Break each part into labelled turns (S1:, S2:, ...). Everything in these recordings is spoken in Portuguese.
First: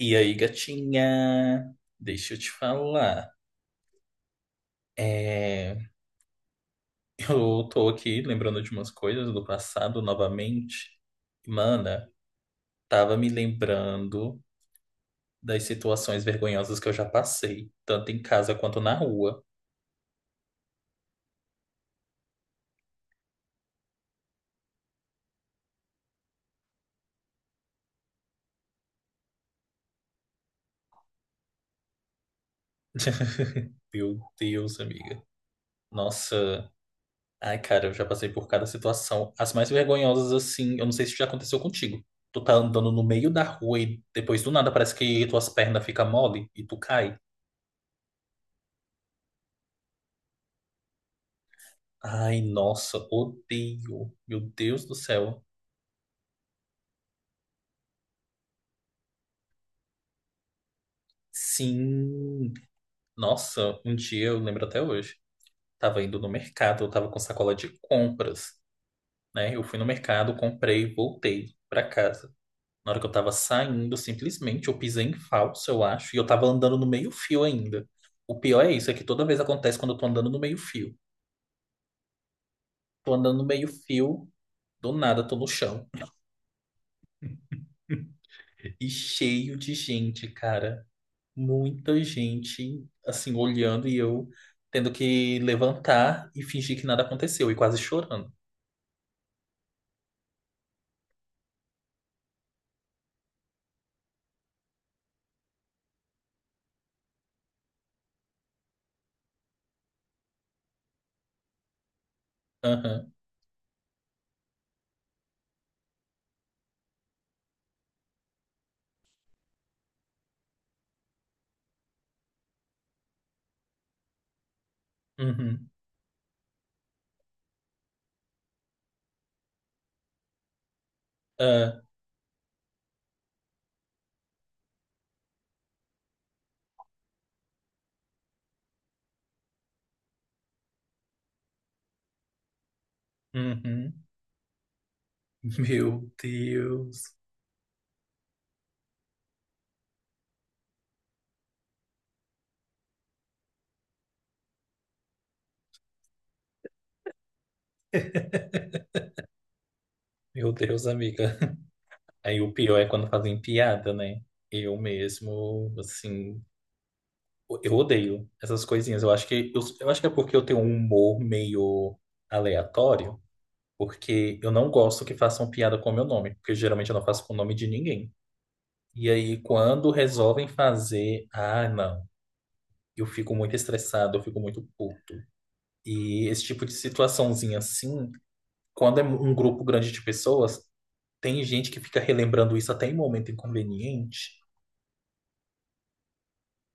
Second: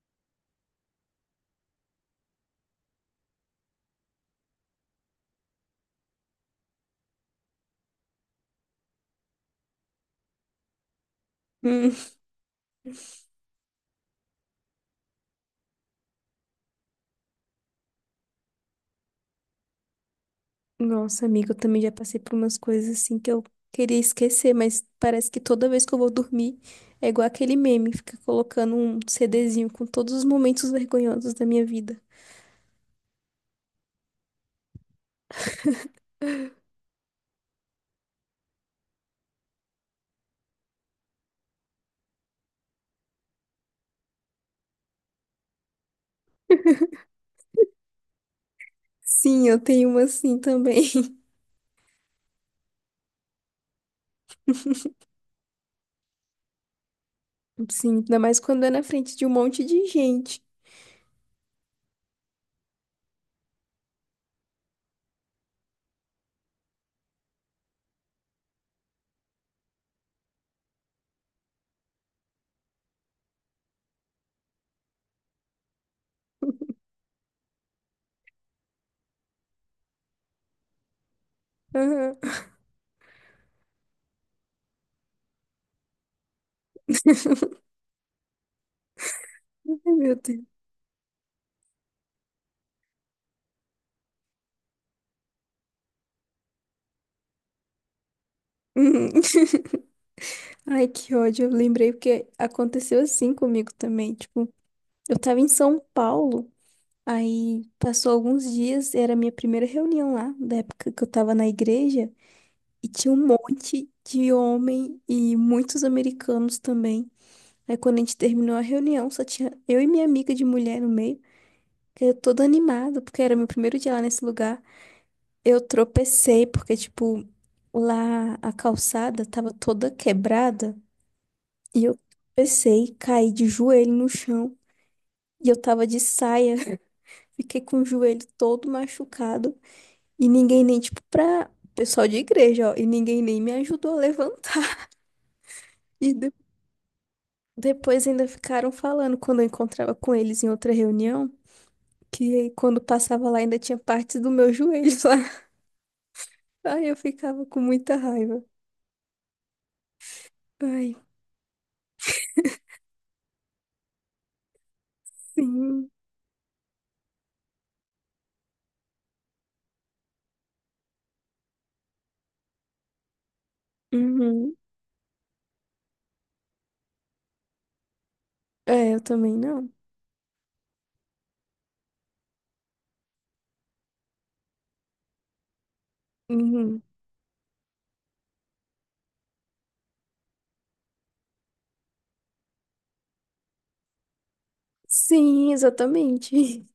S1: E aí, gatinha? Deixa eu te falar. É, eu tô aqui lembrando de umas coisas do passado novamente.
S2: Hum.
S1: Mana, tava me lembrando das situações vergonhosas que eu já passei, tanto em casa quanto na rua.
S2: Nossa, amiga, eu também já passei por umas coisas assim que eu queria esquecer, mas parece que toda vez que eu vou dormir é igual aquele meme, fica colocando um CDzinho com todos os momentos vergonhosos da minha vida.
S1: Meu Deus, amiga. Nossa. Ai, cara, eu já passei por cada situação. As mais vergonhosas, assim, eu não sei se já aconteceu contigo. Tu tá andando no meio da rua e depois do nada parece que tuas pernas ficam mole e tu cai.
S2: Sim, eu tenho uma assim também.
S1: Ai, nossa, odeio. Meu Deus do céu.
S2: Sim, ainda mais quando é na frente de um monte de gente.
S1: Sim. Nossa, um dia eu lembro até hoje. Tava indo no mercado, eu tava com sacola de compras, né? Eu fui no mercado, comprei, voltei pra casa. Na hora que eu tava saindo, simplesmente eu pisei em falso, eu acho, e eu tava andando no meio-fio ainda. O pior é isso, é que toda vez acontece quando eu tô andando no meio-fio.
S2: Aham.
S1: Tô andando no meio-fio, do nada tô no chão. E cheio de
S2: Ai, meu
S1: gente,
S2: Deus.
S1: cara. Muita gente assim olhando e eu tendo que levantar e fingir que nada aconteceu e quase chorando.
S2: Uhum. Ai, que ódio. Eu lembrei porque aconteceu assim comigo também. Tipo, eu tava em São Paulo. Aí passou alguns dias, era a minha primeira reunião lá, da época que eu tava na igreja, e tinha
S1: Aham,
S2: um monte de homem e muitos americanos também. Aí quando a gente terminou a reunião, só tinha eu e minha amiga de mulher no meio, que eu toda animada, porque era meu primeiro dia lá nesse lugar. Eu
S1: uhum,
S2: tropecei, porque, tipo, lá a calçada tava toda quebrada,
S1: ah,
S2: e eu tropecei, caí de joelho no chão, e eu tava de saia, fiquei com o joelho todo machucado. E ninguém nem, tipo, pra pessoal de igreja, ó. E ninguém nem me ajudou a
S1: uhum.
S2: levantar. E
S1: Meu
S2: de-
S1: Deus.
S2: depois ainda ficaram falando quando eu encontrava com eles em outra reunião, que quando passava lá ainda tinha partes do meu joelho lá. Ai, eu ficava com muita raiva.
S1: Meu Deus,
S2: Ai,
S1: amiga. Aí o pior é quando fazem piada, né? Eu mesmo,
S2: sim.
S1: assim, eu odeio essas coisinhas. Eu acho que eu acho que é porque eu tenho um humor meio aleatório, porque eu
S2: Uhum.
S1: não gosto que façam piada com o meu nome, porque geralmente eu não faço com o nome de ninguém.
S2: É, eu
S1: E
S2: também
S1: aí,
S2: não.
S1: quando resolvem fazer, ah, não, eu fico muito estressado, eu fico muito puto. E esse tipo de
S2: Uhum.
S1: situaçãozinha assim, quando é um grupo grande de pessoas, tem gente que fica relembrando isso até em momento inconveniente.
S2: Sim, exatamente.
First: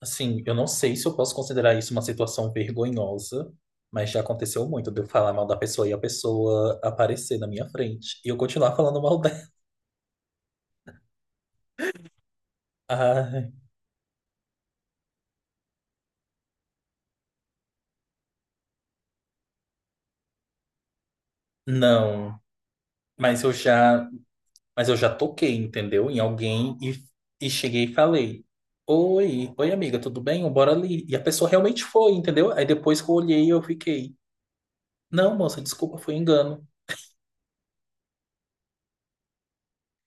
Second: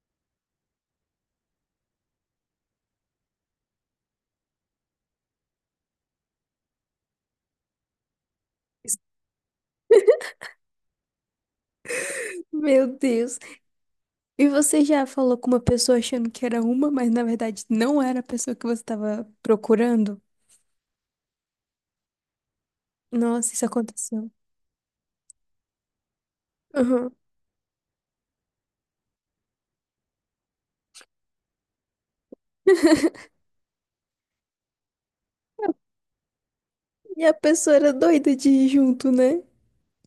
S1: Assim, eu não sei se eu posso considerar isso uma situação vergonhosa, mas já aconteceu muito de eu falar mal da pessoa e a pessoa aparecer na minha frente e eu continuar falando mal dela.
S2: Meu
S1: Ah,
S2: Deus. E você já falou com uma pessoa achando que era uma, mas na verdade não era a pessoa que você estava procurando?
S1: não. Mas eu
S2: Nossa, isso
S1: já
S2: aconteceu.
S1: Mas eu já toquei, entendeu? Em alguém
S2: Aham.
S1: e cheguei e falei: Oi, oi amiga, tudo bem? Bora ali. E a pessoa realmente foi, entendeu? Aí depois que eu olhei, eu fiquei: Não, moça, desculpa, foi engano.
S2: E a pessoa era doida de ir junto, né?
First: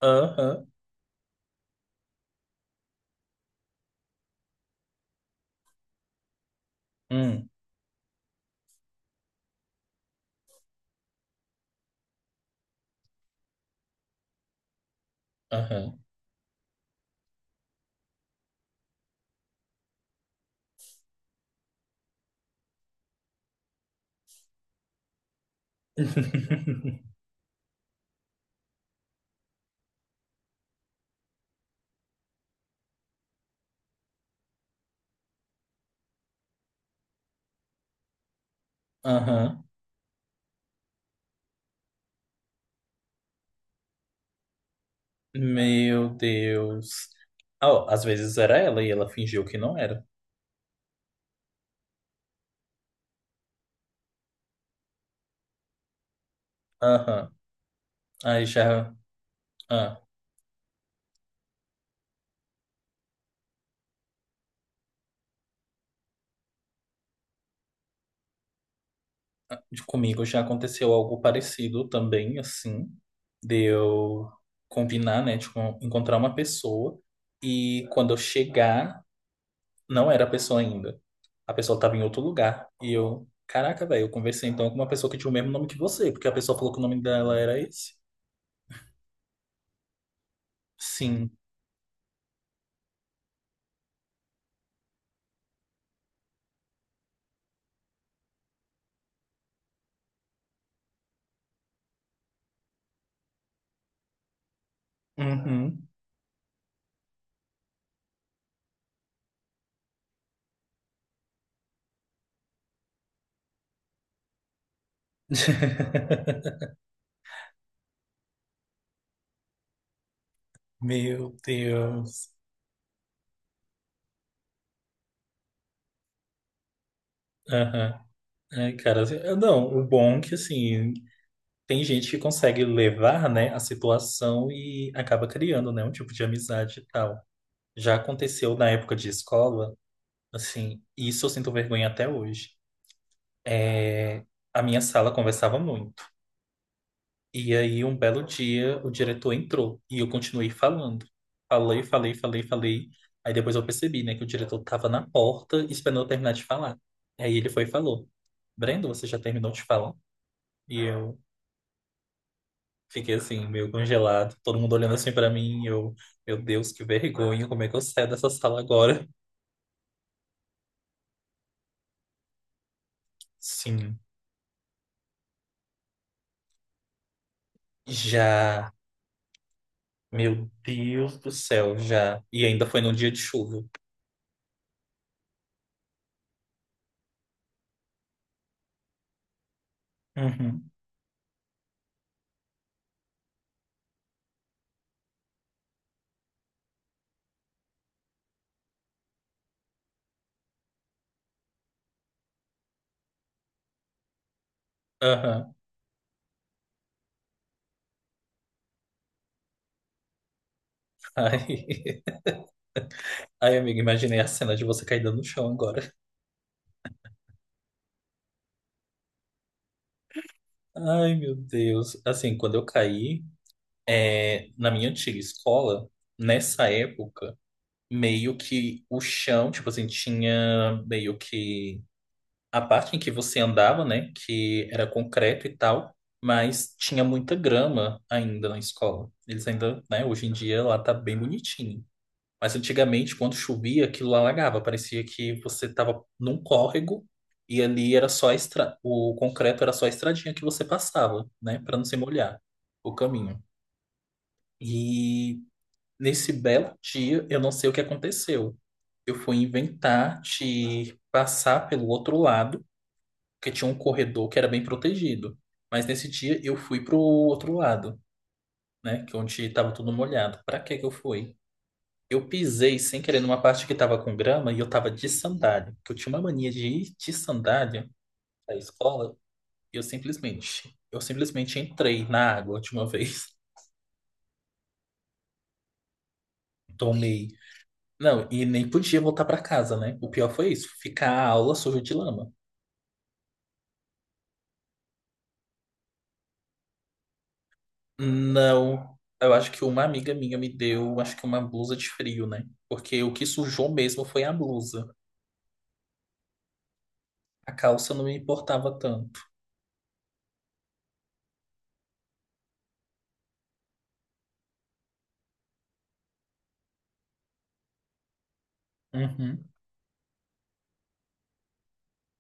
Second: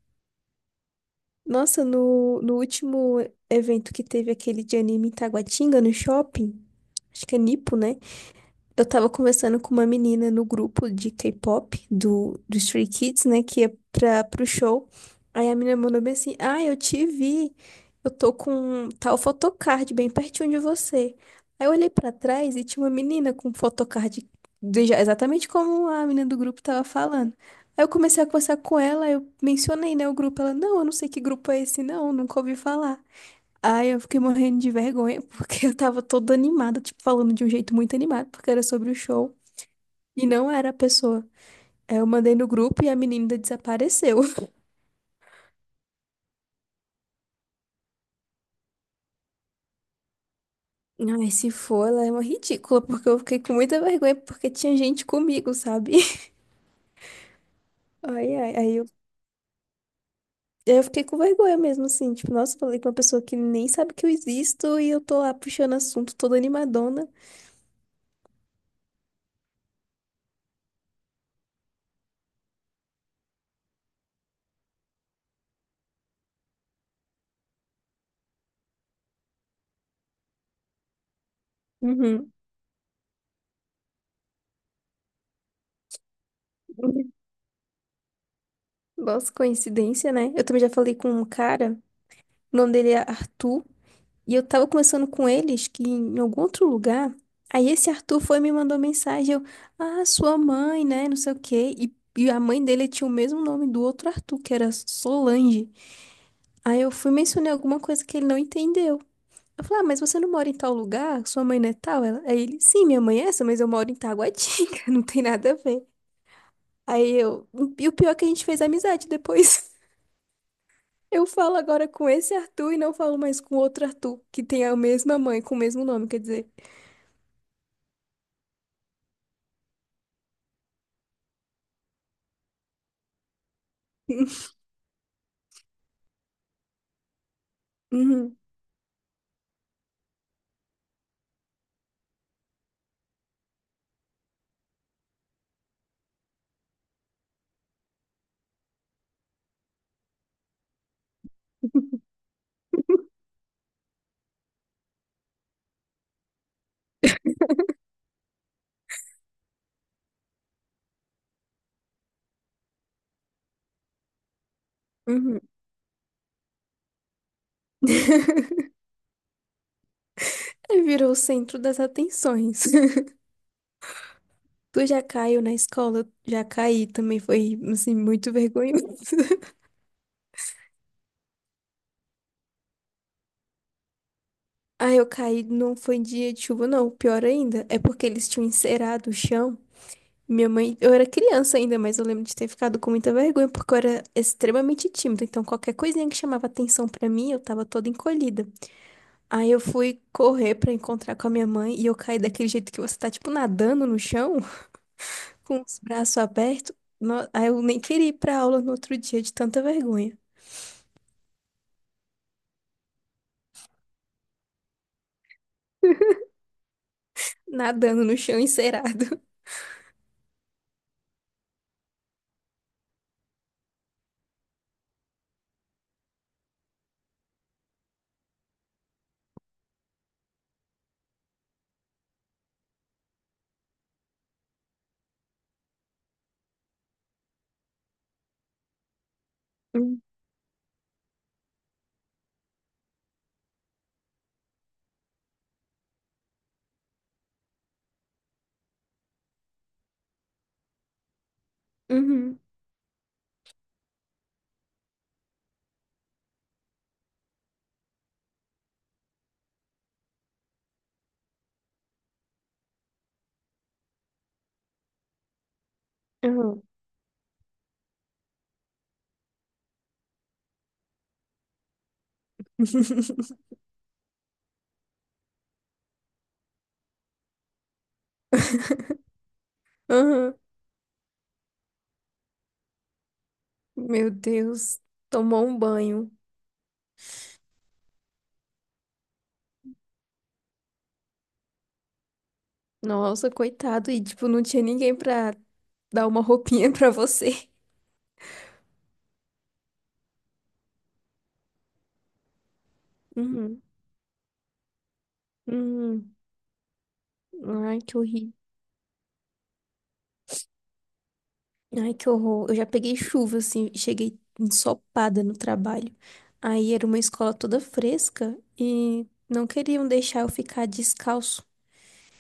S1: Aham,
S2: Nossa, no último evento que teve aquele de anime em Taguatinga, no shopping, acho que é
S1: hum,
S2: Nipo, né? Eu tava conversando com uma menina no grupo de K-pop do Stray Kids, né? Que é pro show. Aí a menina
S1: aham.
S2: mandou bem assim: Ah, eu te vi. Eu tô com tal photocard bem pertinho de você. Aí eu olhei pra trás e tinha uma menina com photocard exatamente como a menina do grupo tava falando. Aí eu comecei a conversar com ela, eu mencionei, né, o grupo. Ela, não, eu não sei que grupo é esse, não, nunca ouvi falar. Ai, eu fiquei morrendo de vergonha, porque eu tava toda animada, tipo, falando de um jeito muito animado, porque era sobre o show.
S1: Aham.
S2: E não era a pessoa. Aí eu mandei no grupo e a menina desapareceu.
S1: Meu Deus. Ah, ó, às vezes era ela e ela fingiu que não era.
S2: Ai, se for, ela é uma ridícula, porque eu fiquei com muita vergonha, porque tinha gente comigo, sabe?
S1: Aham.
S2: Ai,
S1: Aí
S2: ai, aí eu,
S1: já. Ah.
S2: eu fiquei com vergonha mesmo, assim, tipo, nossa, falei com uma pessoa que nem sabe que eu existo e eu tô lá puxando assunto toda animadona.
S1: De comigo já aconteceu algo parecido também, assim, de eu combinar, né, de encontrar uma pessoa e quando eu chegar, não era a pessoa ainda. A pessoa estava em outro
S2: Uhum.
S1: lugar e eu, caraca, velho, eu conversei então com uma pessoa que tinha o mesmo nome que você, porque a pessoa falou que o nome dela era esse.
S2: Nossa, coincidência, né? Eu também já falei com um
S1: Sim.
S2: cara, o nome dele é Arthur. E eu tava conversando com eles que em algum outro lugar, aí esse Arthur foi e me mandou mensagem, eu, ah, sua mãe, né, não sei o quê. E a mãe dele tinha o mesmo nome do outro Arthur, que era Solange.
S1: Uhum.
S2: Aí eu fui mencionar alguma coisa que ele não entendeu. Eu falei, ah, mas você não mora em tal lugar? Sua mãe não é tal? Ela, aí ele, sim, minha mãe é essa, mas eu moro em Taguatinga, não tem nada a ver. Aí eu, e o pior é que a gente fez amizade depois. Eu
S1: Meu
S2: falo agora com
S1: Deus.
S2: esse Arthur e não falo mais com outro Arthur, que tem a mesma mãe, com o mesmo nome, quer dizer.
S1: Aham. Ai, cara, assim, não, o bom é que assim, tem gente que consegue levar, né, a situação e acaba criando, né, um tipo de amizade e tal. Já
S2: Uhum.
S1: aconteceu na época de escola, assim, e isso eu sinto vergonha até hoje. É, a minha sala conversava muito. E aí, um belo dia, o diretor entrou e eu continuei falando. Falei, falei, falei, falei. Aí depois eu percebi, né, que o diretor estava na porta esperando eu terminar de falar. Aí ele foi e falou: Brendo, você já terminou de falar? E eu. Fiquei assim, meio congelado, todo mundo olhando assim pra
S2: Uhum.
S1: mim, e eu, meu Deus, que vergonha, como é que eu saio dessa sala agora?
S2: Virou o centro das atenções.
S1: Sim,
S2: Tu já caiu na escola? Já caí também, foi assim, muito
S1: já,
S2: vergonhoso.
S1: meu Deus do céu, já. E ainda foi num dia de chuva.
S2: Ah, eu caí, não foi dia de chuva, não. Pior ainda, é porque eles tinham encerado o chão. Minha
S1: Uhum.
S2: mãe, eu era criança ainda, mas eu lembro de ter ficado com muita vergonha, porque eu era extremamente tímida. Então, qualquer coisinha que chamava atenção pra mim, eu tava toda encolhida. Aí eu fui correr pra encontrar com a minha mãe e eu caí daquele jeito que você tá, tipo, nadando no chão,
S1: Aham.
S2: com os braços abertos. Aí eu nem queria ir pra aula no outro dia de tanta vergonha.
S1: Ai, ai, amiga, imaginei a cena de você caindo no chão agora.
S2: Nadando no chão encerado.
S1: Ai, meu Deus. Assim, quando eu caí, é, na minha antiga escola, nessa época, meio que o chão, tipo assim, tinha meio que a parte em que você andava, né, que era concreto e tal, mas tinha muita grama ainda na escola. Eles ainda,
S2: Hum.
S1: né, hoje em dia lá tá bem bonitinho. Mas antigamente, quando chovia, aquilo alagava, parecia que você tava num córrego e ali era só a estra... o concreto era só a estradinha que você passava, né, para não se
S2: Uhum.
S1: molhar o caminho. E nesse belo dia, eu não sei o que aconteceu. Eu fui inventar de passar pelo outro lado porque tinha um corredor que era bem protegido. Mas nesse dia
S2: Uhum.
S1: eu
S2: Uhum.
S1: fui pro outro lado, né? Que é onde tava tudo molhado. Pra que que eu fui? Eu pisei sem querer numa parte que tava com grama e eu tava de sandália. Porque eu tinha uma mania de ir de sandália à escola e
S2: Aham.
S1: eu simplesmente entrei na água de uma vez.
S2: Meu Deus, tomou um banho.
S1: Tomei. Não, e nem podia voltar pra casa, né? O pior foi isso, ficar a aula suja de lama.
S2: Nossa, coitado. E tipo, não tinha ninguém pra dar uma roupinha pra você.
S1: Não, eu acho que uma amiga minha me deu, acho que uma blusa de frio, né? Porque o que
S2: Uhum.
S1: sujou mesmo foi a blusa.
S2: Uhum.
S1: A
S2: Ai,
S1: calça
S2: que
S1: não me
S2: horrível.
S1: importava tanto.
S2: Ai, que horror. Eu já peguei chuva, assim, e cheguei ensopada no trabalho. Aí era uma escola toda fresca e não
S1: Uhum,
S2: queriam deixar eu ficar descalço.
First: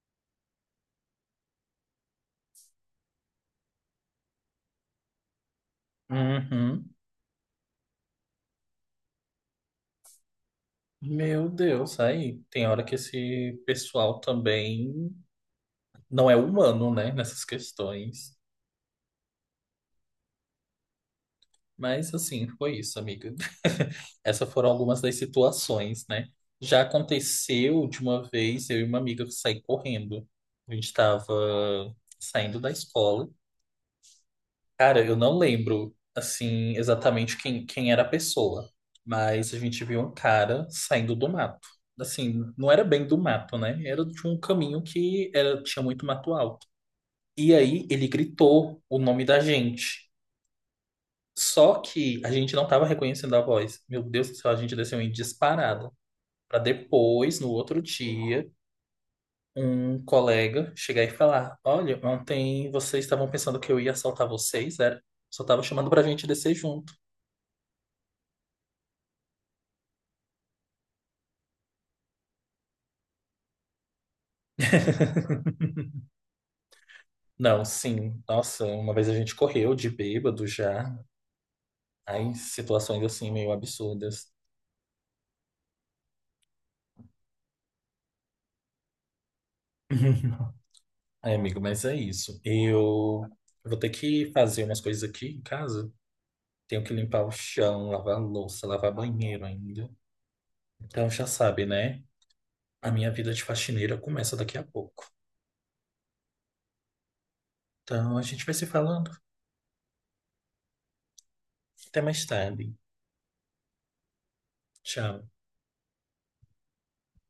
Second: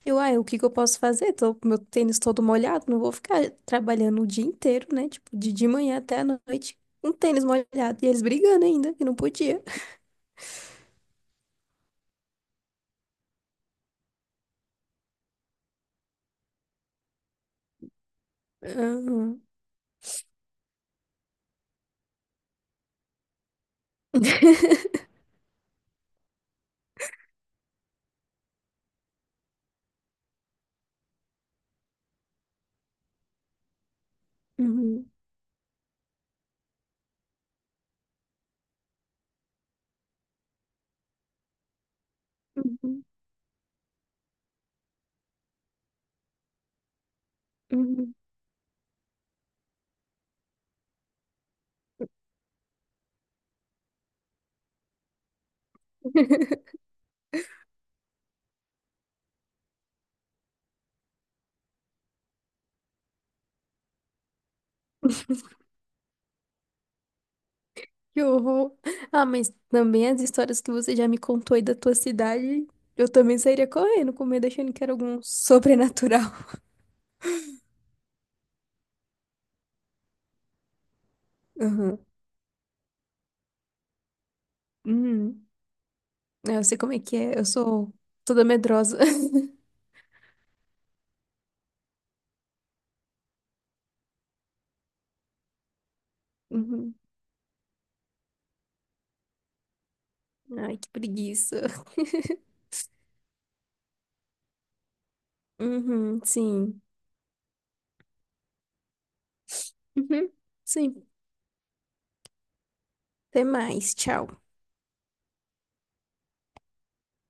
S2: Eu, ai, o que que eu posso fazer? Tô com meu tênis todo molhado, não vou ficar trabalhando o dia inteiro, né? Tipo, de manhã até a noite,
S1: uhum.
S2: um tênis molhado. E eles brigando ainda, que não podia.
S1: Meu Deus, aí tem hora que esse pessoal também não é humano, né? Nessas questões.
S2: Aham.
S1: Mas assim, foi isso, amiga. Essas foram algumas das situações, né? Já aconteceu de uma vez eu e uma amiga sair correndo. A gente estava saindo da escola. Cara,
S2: Uhum.
S1: eu não lembro, assim, exatamente quem era a pessoa, mas a gente viu um cara saindo do mato. Assim, não era
S2: Uhum.
S1: bem do mato, né? Era de um caminho que era, tinha muito mato alto. E aí ele
S2: Uhum.
S1: gritou o nome da gente. Só que a gente não estava reconhecendo a voz. Meu Deus do céu, a gente desceu em disparada. Para depois, no outro dia, um colega chegar e falar: Olha, ontem vocês estavam pensando que eu ia assaltar vocês, era? Só tava chamando pra gente descer junto.
S2: Que horror. Ah, mas também as histórias que você já me contou aí da tua cidade, eu também sairia correndo, com medo, achando que era algum sobrenatural.
S1: Não, sim. Nossa, uma vez a gente correu de bêbado já.
S2: Uhum.
S1: Aí, situações assim meio absurdas.
S2: Uhum. É, eu sei como é que é, eu sou toda medrosa.
S1: Ai, amigo, mas é isso. Eu vou ter que fazer umas coisas aqui em casa. Tenho que
S2: Uhum.
S1: limpar o chão, lavar a louça, lavar banheiro ainda.
S2: Ai, que
S1: Então já
S2: preguiça.
S1: sabe, né? A minha vida de faxineira começa daqui a pouco.
S2: Uhum, sim.
S1: Então a gente vai se falando.
S2: Uhum, sim.
S1: Até mais tarde.
S2: Até mais, tchau.
S1: Tchau.